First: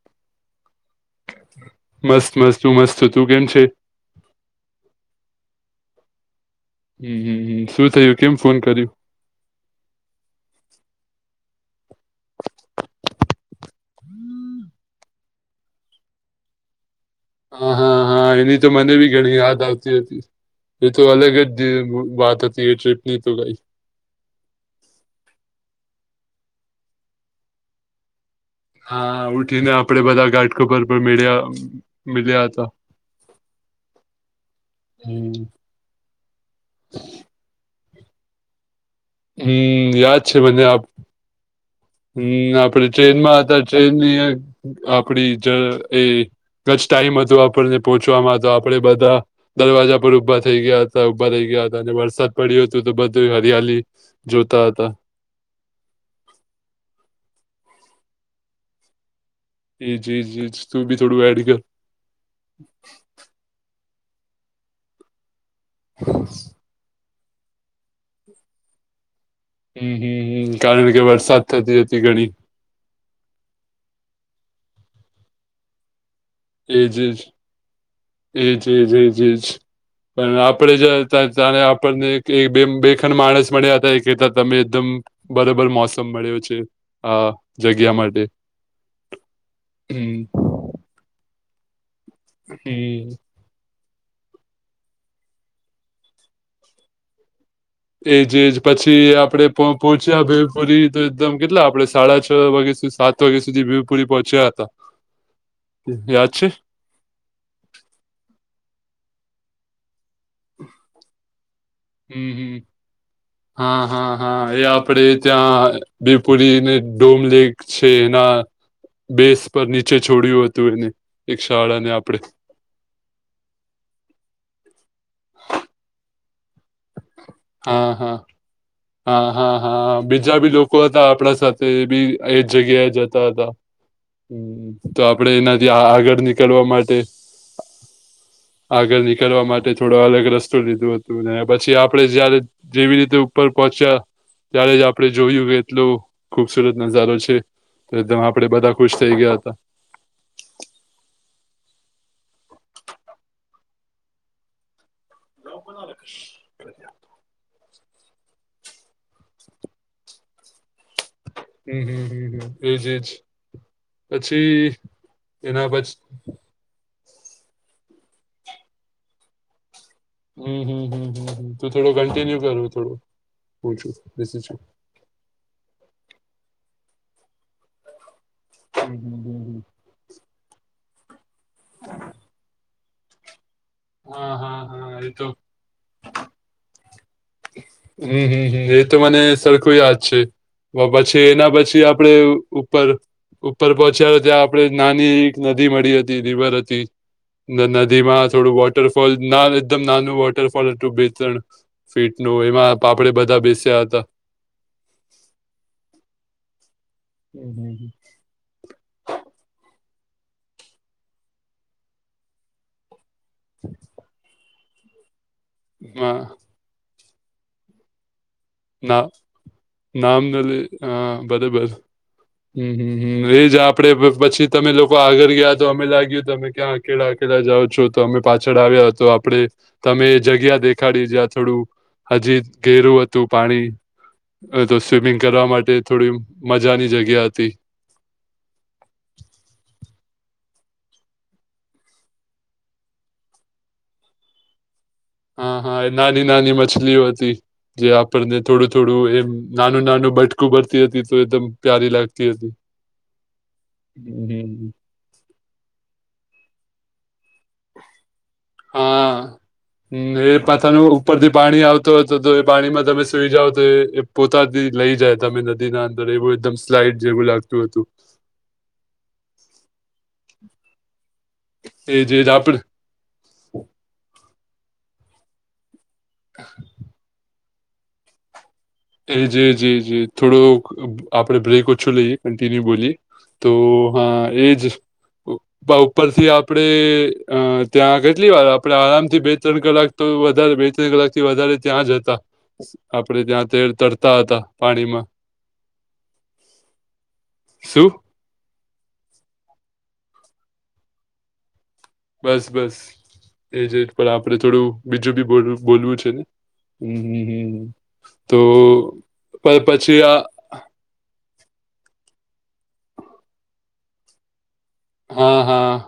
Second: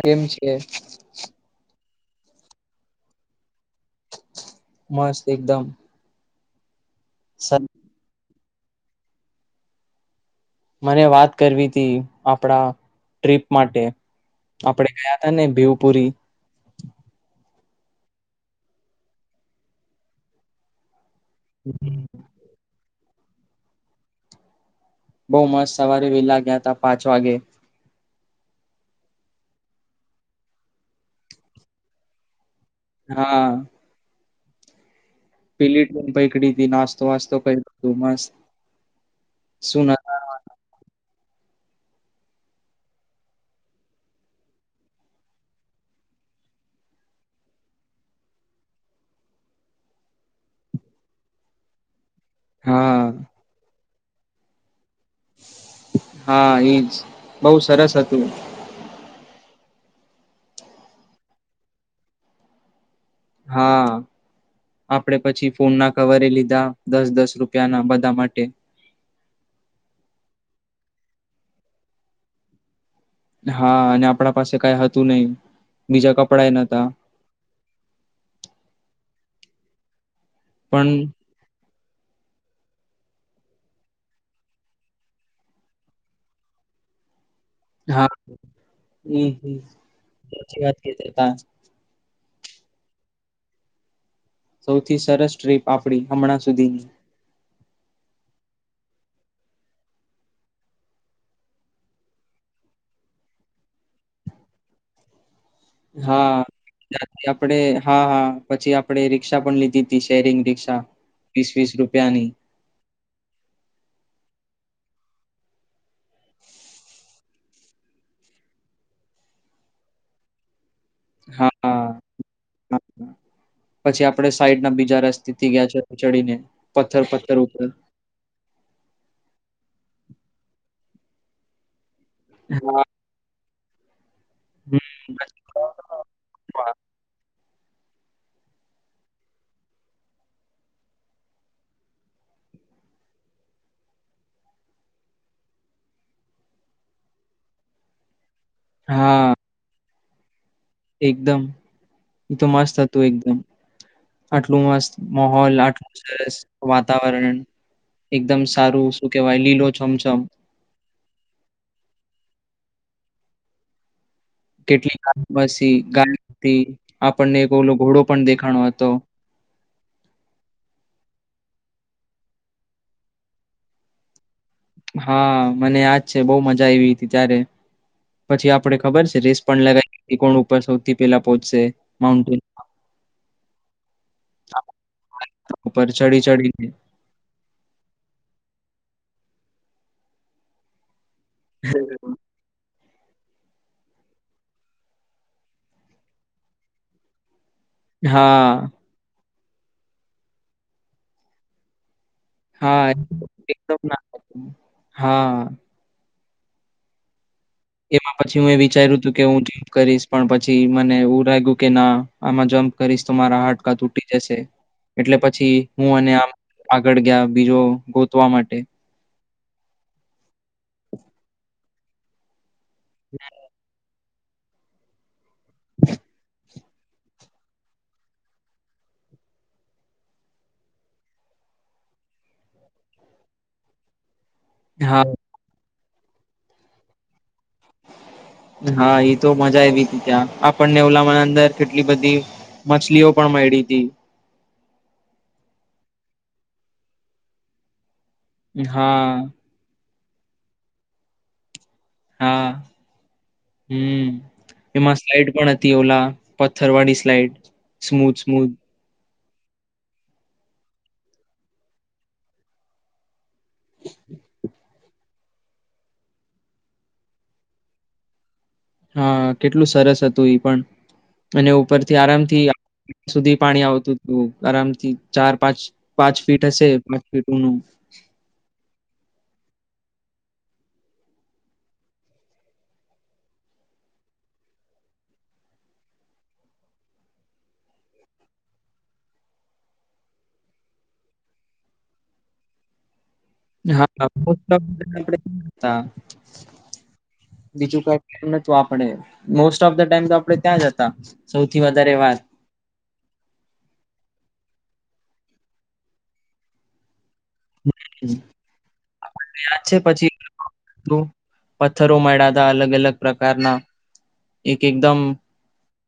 કેમ છે? મસ્ત-મસ્ત છું મસ્ત. તું કેમ છે? મસ્ત એકદમ. હમ્મ-હમ્મ. [unintelligible] શું થયું, કેમ ફોન કર્યું? મને વાત કરવી તી, આપણા ટ્રીપ માટે. આપણે ગયા તા ને ભેવપુરી. હા, હા, હા એની તો મને બી ઘણી યાદ આવતી હતી. એ તો અલગ જ જે વાત હતી એ ટ્રિપ ની તો [unintelligible] બઉ મસ્ત સવારે વહેલા ગિયા તા પાંચ વાગે. હા. ઉઠીને આપણે બધા ગાઢ કોપર પર મીળીયા મીલ્યા હતા. હા. હમ્મ. [unintelligible] પૈકડી તી નાસ્તો વાસ્તો [inaudible] મસ્ત. શું હમ્મ. યાદ છે મને આપ હમ્મ. આપણે ટ્રેન માં હતા, ટ્રેનની આપણી જ એ [unintelligible] ટાઈમ હતો આપણને પહોંચવામાં તો આપણે બધા દરવાજા પર ઉભા થઈ ગિયા હતા, ઉભા થઈ ગિયા હતા. ને વરસાદ પડ્યું હતું તો હા બધું હરિયાલી જોતા હતા. હા ઈજ. બઉ સરસ હતું. એ [unintelligible] તું ભી થોડું એડ [unintelligible] હા. આપણે પછી ફોન ના કવરે લીધા. દસ-દસ રૂપિયા ના બધા માટે. હમ્મ-હમ્મ-હમ્મ. કારણ કે વરસાદ થતી હતી ઘણી. હા. અને આપણા પાસે કાંઈ હતું નહીં. બીજા કપડા એઈ ન એજ-એજ-એજ-એજ-એજ. પણ આપણે પણ જ્યાં હતા જ તા ને આપણને [unintelligible] માણસ મળ્યા હતા એ કહેતાં [unintelligible] બરોબર મોસમ મળ્યો છે, હા. જગ્યા હા માટે, હમ્મ. હાચી વાત કીધી. [unintelligible] [unintelligible] સૌથી સરસ ટ્રીપ આપણી હમણાં સુધીની. એજ-એજ. પછી આપણે પણ પહોચ્યા ભીમપુરી, તો એકદમ કેટલા આપણે સાડા છ વાગ્યા સુધી સાત ત વાગે સુધી ભીમપુરી પહોંચ્યા હતા. યાદ છે હા. ત્યાંથી આપણે, હા, હા. પછી આપણે રિક્ષા પણ લીધી ધી શેરિંગ રિક્ષા, વીસ-વીસ હમ રૂપિયાની. હમ હા, હા, હા. એ આપણે ત્યાં ભિવપુરીને, ડોમલેેક છે એના બેઝ પર નીચે છોડ્યું હતું એને, એક હા શાળાને આપણે. હા. પછી આપણે સાઈડ ના બીજા રસ્તેથી ગિયા ચ ચડીને. પથ્થર પથ્થર ઉપર હા, હા. હા, હા, હા. બીજા બી લોકો હતા આપણા સાથે, એ બી એજ હા જગ્યાએ જતા હતા. હમ્મ. તો હમ આપણે એનાથી આગળ નીકળવા માટે આગળ નીકળવા માટે થોડો અલગ રસ્તો લીધો હતું. ને પછી આપણે જ્યારે જેવી રીતે ઉપર પહોંચ્યા ત્યારે જ આપણે જોયું એટલુ ખુબસુરત નજારો છે. તો એકદમ આપણે બધા ખુશ થઇ હા ગિયા તા. એકદમ. એ તો મસ્ત હતું એકદમ. આટલું મસ્ત મહોલ આટલું સરસ વાતાવરણ, એકદમ સારું શું કહેવાય લીલો છમછમ. હમ્મ-હમ્મ-હમ્મ-હમ્મ. એજ-એજ. કેટલી [unintelligible] પસી પછી ગાય હતી, આપણને એક ઓલો ઘોડો પણ દેખાડો હતો. હમ્મ-હમ્મ-હમ્મ-હમ્મ. તું થોડો કન્ટિન્યુ કર, હું થોડું [unintelligible] હા મને યાદ છે. બહુ મજા આયવી હતી ત્યારે. પછી આપણે હમ ખબર છે હમ હમ. રેસ હમ. પણ લગાઈ કે કોણ ઉપર સૌથી પેલા પહોંચશે. માઉન્ટેન [inaudible] હા હા હા એ તો [inaudible] ઉપર ચડી-ચડીને હમ્મ-હમ્મ-હમ્મ. એ તો મને સરખું યાદ છે. [unintelligible] પછી એના પછી આપણે ઉપર ઉપર પહોંચ્યા તો ત્યાં આપણે નાની એક નદી મળી હતી, રિવર હતી. ને નદીમાં થોડું હા, વોટરફોલ, ના હવે એકદમ નાનું વોટરફોલ હતું બે-ત્રણ ફીટ નું એમાં હા આપણે બધા એકદમ બેસ્યા ના હતા. હા. હમ્મ, હમ્મ. એમાં પછી મેં વિચાર્યું તું કે હું જમ્પ કરીશ પણ મને એવું લાગ્યું ના આમાં જમ્ કરીશ તો મારા હાડકા તૂટી જશે એટલે પછી હું હમ. અને હા આમ આગળ ગ્યા બીજો ગોતવા માટે. ના નામ નલી અ બરેબર. હમ્મ, હમ્મ, હમ્મ, એજ આપડે પછી તમે લોકો આગળ ગ્યા તો અમે લાગ્યું તમે ક્યાં કેલા અકેલા જાઉં છો તો અમે પાછળ આવ્યા તો આપડે તમે એ જગ્યા દેખાડી જ્યાં થોડું હજી ઘેરું હત તું પાણી તો હા. સ્વિમિંગ કરવા માટે થોડી મજા ની જગ્યા હતી. હા એ તો મજા આયવી હતી ત્યાં આપણને ઓલા માં અંદર કેટલી બધી માછલીઓ પણ મયડી તી. હા હા એ નાની નાની મછલીઓ હતી જે આપણને થોડું થોડું એમ. હા નાનું નાનું બટકું ભરતી હતી તો એકદમ પ્યારી લાગ હા, હમ્મ, હમ હમ, હમ. એ મસ્ સ્લાઈડ પણ હતી ઓલા પથ્થરવાડી સ્લાઈડ સ્મૂથ સ્મૂથ. હમ્મ, એ [unintelligible] ઉપરથી પાણી આવતો હતો તો એ પાણીમાં તમે સુઈ જાવ તો એ પોતાથી લઈ જાય તમે નદી ના અંદર એવું એકદમ સ્લાઈડ જેવું લાગતું હતું. હા કેટલું સરસ હતું ઈ પણ અને ઉપરથી એ જે આરામ થી આપણે સુધી પાણી આવતું હતું, આરામથી ચાર પાંચ પાંચ ફીટ હશે પાંચ ફીટ ઉનુ. એજ એજ એજ એજ થોડો આપડે બ્રેક ઓછો લઈએ કન્ટિન્યુ બોલીએ. તો હા એજ. [inaudible] આપડા ઉપરથી આપડે અ ત્યાં કેટલી વાર આપણેે આરામથી બે ત્રણ કલાક તો વધારે બે ત્રણ કલાક થી વધારે ત્યાં જતા આપડે ત્યાં તે હા તરતા હતા પાણીમાં [inaudible] હા બીજું શું કઈ એઉં નતું આપડે મોસ્ટ ઓફ ધ ટાઈમ તો આપે ત્યાં જ હતા સૌથી વધારે વાર. બસ બસ. એજ એજ પણ આપડે થોડું બીજું બી બોલવું બોલવું છે ને? હમ્મ, હમ્મ, હમ્મ. તો પ યાદ છે પછી આ તો પથ્થરો મળ્યાતા અલગ અલગ પ્રકારના એક એકદમ હા, હા.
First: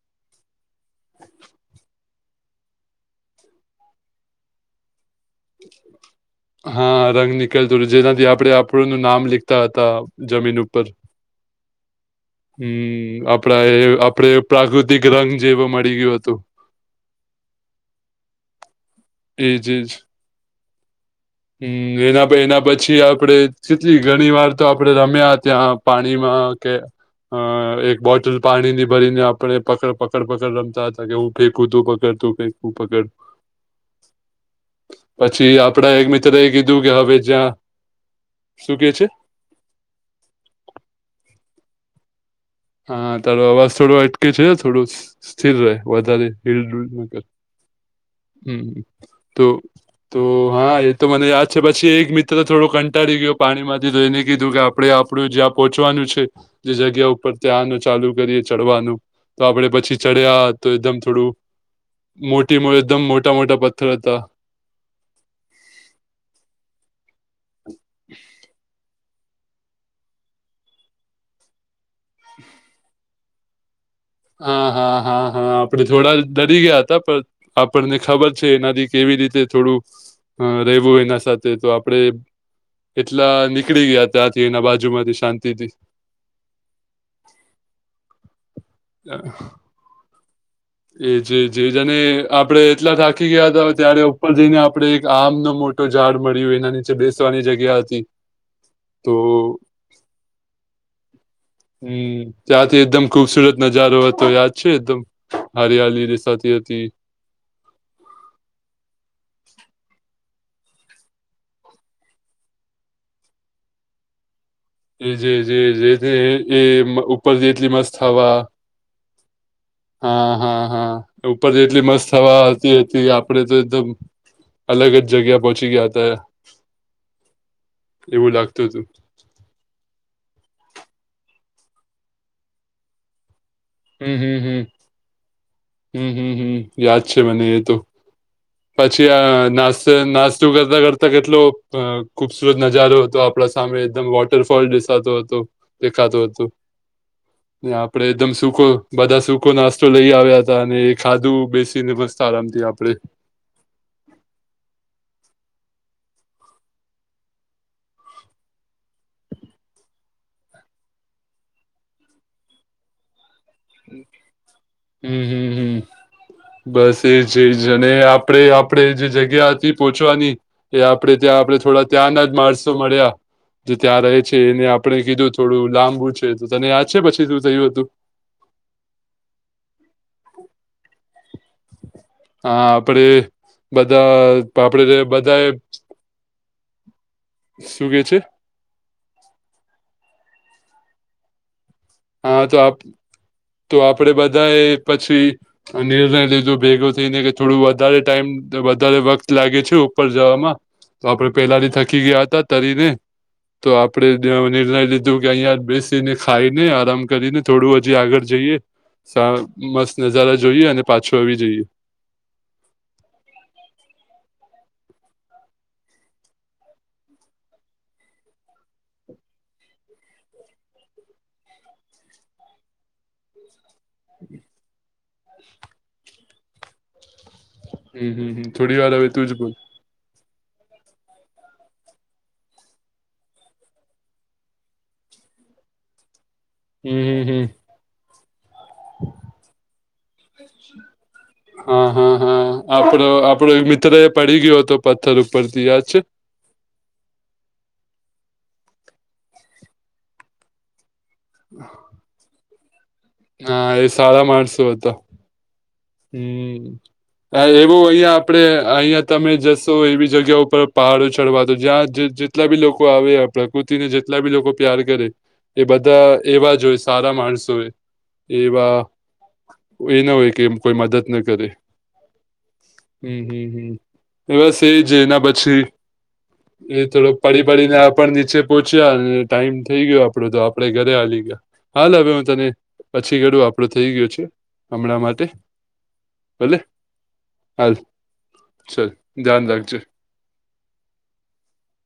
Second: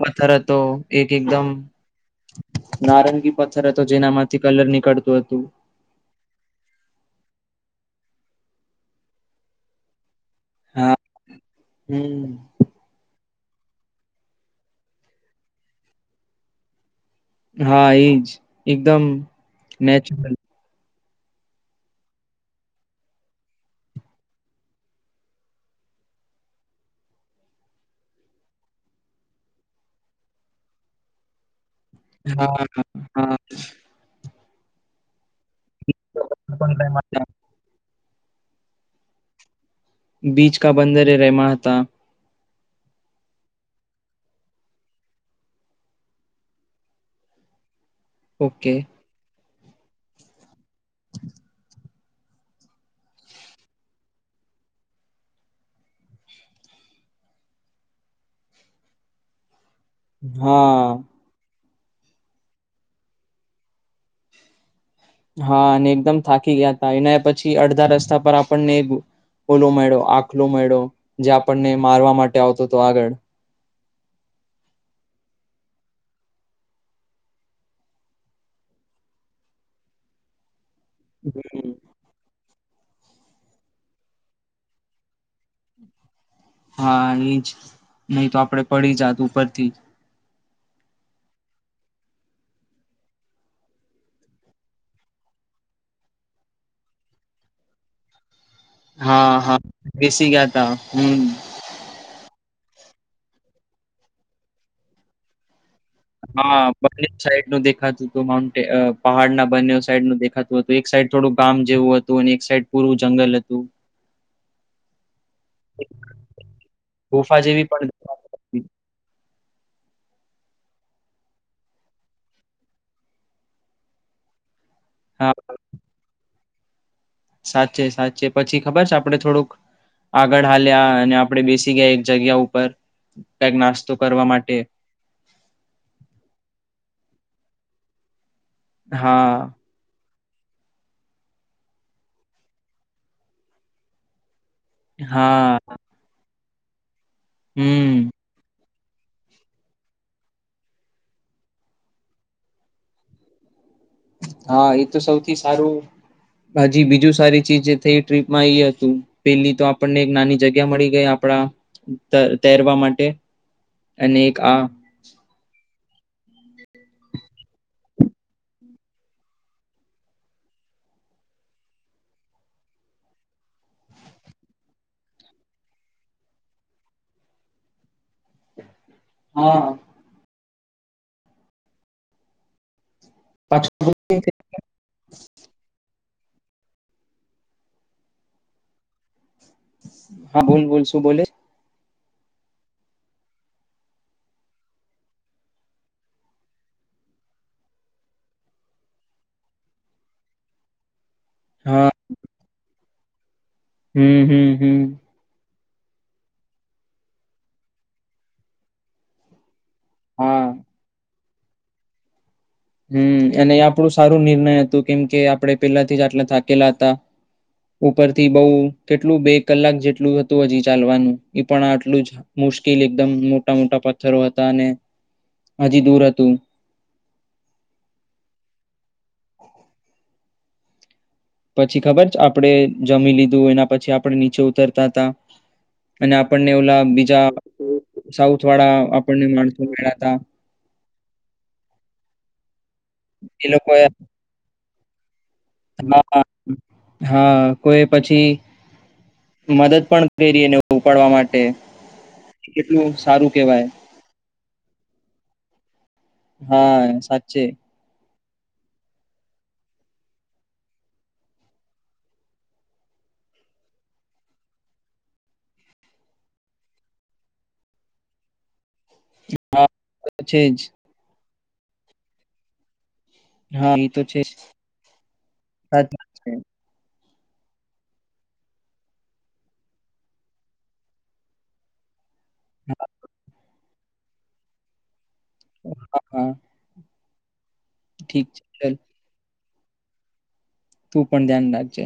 વથર તો એક એકદમ. નારંગી પથ્થર હતો જેનામાંથી કલર નીકળતું હતું, [inaudible] હા, રંગ નીકળતો હતો, જેનાથી આપડે આપણનું નામ લીખતા હતા. જમીન ઉપર. હા હમ હમ્મ, આપડા એ આપડે પ્રાકૃતિક રંગ જેવો મળી ગયું હતું, હા એજ એકદમ. એજ એજ. નેચરલ હું એના એના પછી આપડે કેટલી ઘણીવાર રમ્યા ત્યાં. પાણીમાં કે અ એક બોટલ પાણી ની ભરીને આપણે પકડ પકડ પકડ રમતા હતા કે હું ફેંકુતું હા હા [unintelligible] પછી આપડા એક મિત્ર એ કીધું કે હવે જ્યાં શું કે છે? બીચ કા બંદર એ રહેેમા હતા હા તારો અવાજ થોડો અટકે છે, થોડો સ્થિર રહે વધારે હીલ ડુલ ના કર હમ ઓકે તુ તો હા એતો મને યાદ છે, પછી એક મિત્ર થોડો કંટાળી ગયો પાણીમાંથી જોઈને કીધું કે આપ. આપડે આપડું જ્યાં પહોંચવાનું છે, જે જગ્યા ઉપર ત્યાંનું ચાલુ કરીએ ચડવાનું તો આપણે પછી ચડ્યા તો હા એકદમ થોડું મોટી મોટી એકદમ મોટા મોટા પથ્થર હતા હા અને એકદમ થાકી ગયાતા એના પછી અડધા રસ્તા પર આપણને ઓલો મેડો આખલો મેડો જે આપણને મારવા માટે આવતો હતો આગળ હા, હા, હા, હા આપણે થોડા ડરી ગયા હતા, પણ આપણને ખબર છે, એનાથી કેવી રીતે થોડું અ રહેવું. એના સાથે તો આપડે એટલા નીકળી ગયા ત્યાંથી એના બાજુમાંથી શાંતિથી હા એજ નહીં તો આપડે પડી જાત ઉપરથી જ એજ જ જ અને આપડે એટલા થાકી ગયા હતા, ત્યારે ઉપર જઈને આપણેે એક આમનો મોટ તો ઝાડ મળ્યું એના નીચે બેસવાની જગ્યા હતી, તો હા હા બેસી ગયાતા હું, હું ત્યાંથી એકદમ ખુબસુરત નજારો હતો યાદ છે, એકદમ હરિયાળી હા બને સાઈડ નો દેખતું હતું માઉન્ટે અ પહાડના બંને સાઈડનું દેખાતું હતું એક સાઈડ થોડું ગામ જેવું હતું અને એક સાઈડ પૂરું જંગલ હતું એજે જે જે એ ગુફા ઉપરથી જેવી એટલી મસ્ત હવા પણ હા, હા, હા ઉપર એટલી મસ્ત હવા આવાતી હતી આપણે તો એકદમ અલગ જગ્યા હા પહોંચી ગ્યાતા સાચે સાચે પછી ખબર હતું છે, આપડે આપણે થોડુંક આગળ હાલ્યા અને આપણેે બેસી ગયા એક જગ્યા ઉપર કંઈક નાસ્તો હું, કરવા હું, માટે હું, હું, હું, હું યાદ છે, મને એ તો પછી આ હા નાસ નાસ જો કરતા કરતા કેટલો અ ખુબસુરત નજારો હતો આપડા સામે એકદમ વોટરફોલ હતો હતો હા દેખાતો હતો ને હમ આપડે એકદમ સુકો બધા સૂકો નાસ્તો લઈ આવ્યા હતા અને એ ખાધું બેસીને મસ્ત આરામથી આપડે હા એતો સૌથી સારું હજી બીજું સારી ચીજ થઈ ટ્રીપમાં એ હતું પેલીતો આપણને એક નાની જગ્યા મળી ગઈ આપણા ત તૈરવા માટે અને એક આ, હું, હું, હું બસ એ જ જ અને આપણેે આપણેે જે જગ્યા હતી પોહોંચવાની એ આપણેે ત્યાં આપણે થોડા ત્યાંના જ માણસો મળ્યા જો ત્યાં રહે છે એને આપણે કીધું થોડું લાંબુ છે તો તને યાદ છે પછી શું થયું હતું હા હા આપડે બધા પાછું પાપડે રે બધાએ શું કે છે? હા બોલ બોલ શું બોલે હા તો આપ તો આપડે બધાએ પછી અને નિર્ણય લીધો ભેગો થઈને કે થોડું વધારે ટાઈમ વધારે વખત લાગે છે ઉપર જવામાં તો આપડે પેલાથી હા થકી ગયા હતા તરીને તો આપડે હમ તો હમ નિર્ણય હમ લીધો કીધું કે અહીંયા જ બેસીને ખાઈને, આરામ કરીને થોડું હજી આગળ જઈએ, સા મસ્ત નજારા હા જોઈએ અને પાછું આવી જઈએ. હમ્મ. એને ઈ આપણું સારું નિર્ણય હતું કેમ કે આપણે પહેલા થી જ આટલા થાકેલા હતાં. ઉપરથી બઉ કેટલું બે કલાક જેટલું હજી ચાલવાનું, ઈ પણ આટલું જ. મુશ્કિલ એકદમ મોટા-મોટા પથ્થરો હતા અને હજી દૂર હતું. હમ્મ-હમ્મ-હમ્મ. થોડી વાર હવે તું જ બોલ. પછી ખબર છ, આપણેે જમી લીધું એના પછી આપણે નીચે ઉતરતા હતા અને આપણને ઓલા હમ હમ બીજા હમ સાઉથ વાળા આપણને માણસો મેળા તા. હા, હા હા. આપણો-આપણો એ મિત્ર એ પડી ગયો હતો પથ્થર ઉપરથી. યાદ છે? હા હા કોઈએ પછી મદદ પણ કઈરી એને ઉપાડવા માટે. ઈ કેટલું સારું કહેવાય. હા એ સારા માણસો હતો. હમ્મ. હા સાચે [unintelligible] બહું અહીંયા આપણે અહીંયા તમે જશો એવી જગ્યા ઉપર પહાડો ચડવા. તો જ્યાં જ-જ જેટલા બી લોકો આવે, આ પ્રકૃતિ ને જેટલા બી લોકો પ્યાર કરે એ બધા એવા જ હોય, સારા માણસો હોય. એવા હા એવું તો ના હોય એમ છે જ કે કોઈ મદદ ના કરે. હમ્મ-હમ્મ-હમ્મ. હા તો છે જ એ બસ એ જ. એના પછી સાચી વાત છે એ થોડો પડી-પડીને આપણ નીચે પહોંચ્યા, અન ટાઈમ થઈ ગયો આપણો તો આપણેે ઘરે હાલી ગયા. હાલ. હવે હું તને હા પછી કરું, આપણું થઈ ગયું છે હમણાં માટે. [inaudible] ભલે. હાલ. ઠીક છે. ચલ [unintelligible] ધ્યાન રાખજે. તું પણ ધ્યાન રાખજે.